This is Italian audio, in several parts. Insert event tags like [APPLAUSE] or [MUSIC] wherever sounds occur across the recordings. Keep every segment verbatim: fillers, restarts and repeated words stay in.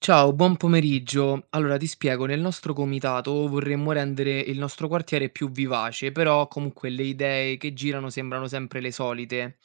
Ciao, buon pomeriggio. Allora ti spiego, nel nostro comitato vorremmo rendere il nostro quartiere più vivace, però comunque le idee che girano sembrano sempre le solite.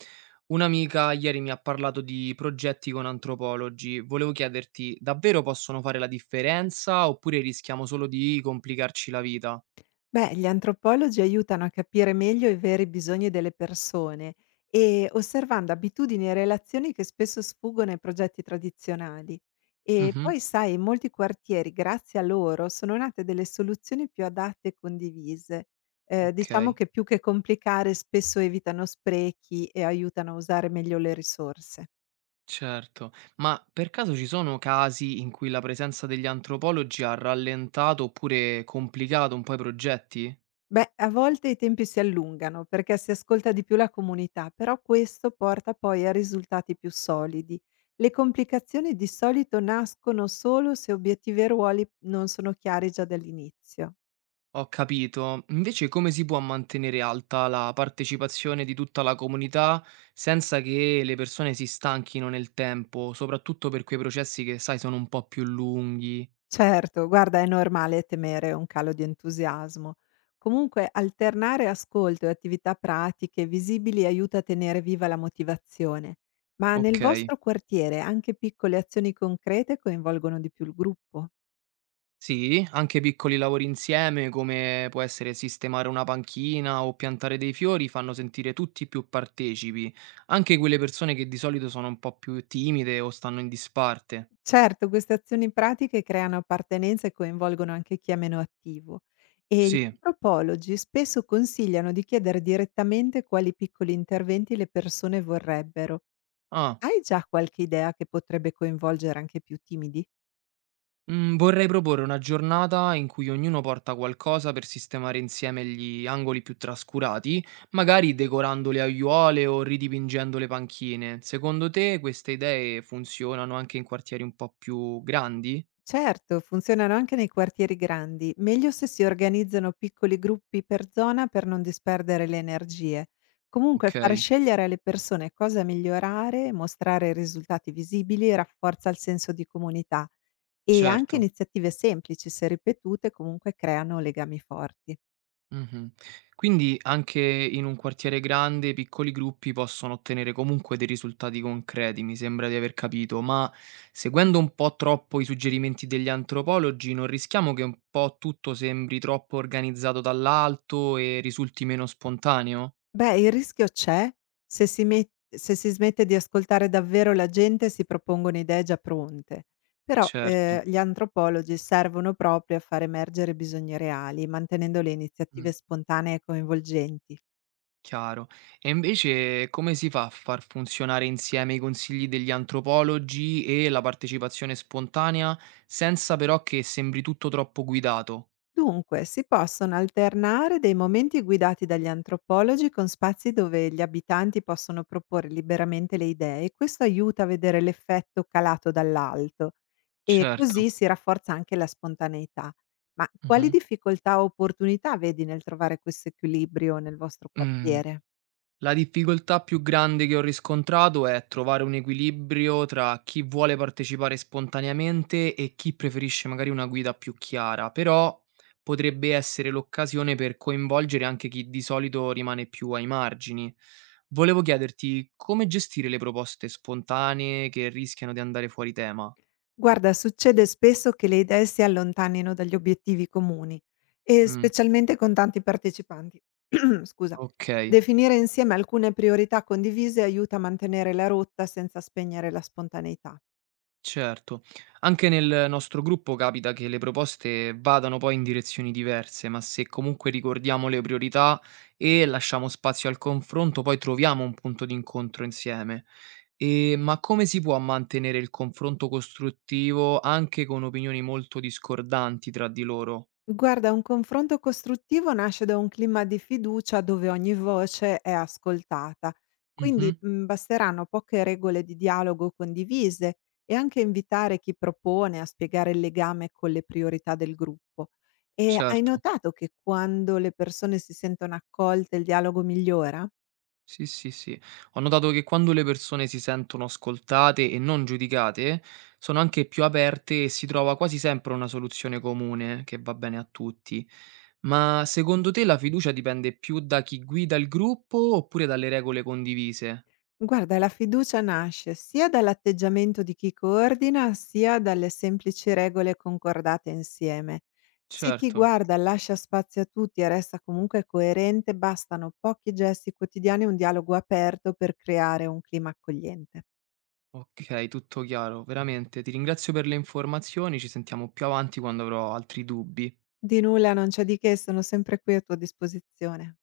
Un'amica ieri mi ha parlato di progetti con antropologi. Volevo chiederti, davvero possono fare la differenza oppure rischiamo solo di complicarci la vita? Beh, gli antropologi aiutano a capire meglio i veri bisogni delle persone e osservando abitudini e relazioni che spesso sfuggono ai progetti tradizionali. E Mhm, poi, sai, in molti quartieri, grazie a loro, sono nate delle soluzioni più adatte e condivise. Eh, diciamo ok. che più che complicare, spesso evitano sprechi e aiutano a usare meglio le risorse. Certo, ma per caso ci sono casi in cui la presenza degli antropologi ha rallentato oppure complicato un po' i progetti? Beh, a volte i tempi si allungano perché si ascolta di più la comunità, però questo porta poi a risultati più solidi. Le complicazioni di solito nascono solo se obiettivi e ruoli non sono chiari già dall'inizio. Ho capito. Invece come si può mantenere alta la partecipazione di tutta la comunità senza che le persone si stanchino nel tempo, soprattutto per quei processi che, sai, sono un po' più lunghi? Certo, guarda, è normale temere un calo di entusiasmo. Comunque, alternare ascolto e attività pratiche visibili aiuta a tenere viva la motivazione. Ma nel Ok. vostro quartiere anche piccole azioni concrete coinvolgono di più il gruppo? Sì, anche piccoli lavori insieme, come può essere sistemare una panchina o piantare dei fiori, fanno sentire tutti più partecipi, anche quelle persone che di solito sono un po' più timide o stanno in disparte. Certo, queste azioni pratiche creano appartenenza e coinvolgono anche chi è meno attivo. E gli Sì. antropologi spesso consigliano di chiedere direttamente quali piccoli interventi le persone vorrebbero. Ah. Hai già qualche idea che potrebbe coinvolgere anche i più timidi? Mhmm, Vorrei proporre una giornata in cui ognuno porta qualcosa per sistemare insieme gli angoli più trascurati, magari decorando le aiuole o ridipingendo le panchine. Secondo te queste idee funzionano anche in quartieri un po' più grandi? Certo, funzionano anche nei quartieri grandi, meglio se si organizzano piccoli gruppi per zona per non disperdere le energie. Comunque far Okay, scegliere alle persone cosa migliorare, mostrare risultati visibili rafforza il senso di comunità. E anche certo. iniziative semplici, se ripetute, comunque creano legami forti. Mh-mh. Quindi anche in un quartiere grande, piccoli gruppi possono ottenere comunque dei risultati concreti, mi sembra di aver capito, ma seguendo un po' troppo i suggerimenti degli antropologi, non rischiamo che un po' tutto sembri troppo organizzato dall'alto e risulti meno spontaneo? Beh, il rischio c'è se si met- se si smette di ascoltare davvero la gente e si propongono idee già pronte. Però Certo, eh, gli antropologi servono proprio a far emergere bisogni reali, mantenendo le mh, iniziative spontanee e coinvolgenti. chiaro. E invece come si fa a far funzionare insieme i consigli degli antropologi e la partecipazione spontanea, senza però che sembri tutto troppo guidato? Dunque, si possono alternare dei momenti guidati dagli antropologi con spazi dove gli abitanti possono proporre liberamente le idee. Questo aiuta a vedere l'effetto calato dall'alto e così Certo. si rafforza anche la spontaneità. Ma quali Mh-mh. difficoltà o opportunità vedi nel trovare questo equilibrio nel vostro Mhmm, quartiere? la difficoltà più grande che ho riscontrato è trovare un equilibrio tra chi vuole partecipare spontaneamente e chi preferisce magari una guida più chiara, però potrebbe essere l'occasione per coinvolgere anche chi di solito rimane più ai margini. Volevo chiederti come gestire le proposte spontanee che rischiano di andare fuori tema. Guarda, succede spesso che le idee si allontanino dagli obiettivi comuni, e Mh, specialmente con tanti partecipanti. [CLEARS THROAT] Scusa. okay. Definire insieme alcune priorità condivise aiuta a mantenere la rotta senza spegnere la spontaneità. Certo, anche nel nostro gruppo capita che le proposte vadano poi in direzioni diverse, ma se comunque ricordiamo le priorità e lasciamo spazio al confronto, poi troviamo un punto d'incontro insieme. E, ma come si può mantenere il confronto costruttivo anche con opinioni molto discordanti tra di loro? Guarda, un confronto costruttivo nasce da un clima di fiducia dove ogni voce è ascoltata. Mhm, Quindi mh, basteranno poche regole di dialogo condivise e anche invitare chi propone a spiegare il legame con le priorità del gruppo. E hai certo. notato che quando le persone si sentono accolte il dialogo migliora? Sì, sì, sì. Ho notato che quando le persone si sentono ascoltate e non giudicate, sono anche più aperte e si trova quasi sempre una soluzione comune che va bene a tutti. Ma secondo te la fiducia dipende più da chi guida il gruppo oppure dalle regole condivise? Guarda, la fiducia nasce sia dall'atteggiamento di chi coordina, sia dalle semplici regole concordate insieme. Se chi Certo. guarda lascia spazio a tutti e resta comunque coerente, bastano pochi gesti quotidiani e un dialogo aperto per creare un clima accogliente. Ok, tutto chiaro, veramente. Ti ringrazio per le informazioni, ci sentiamo più avanti quando avrò altri dubbi. Di nulla, non c'è di che, sono sempre qui a tua disposizione.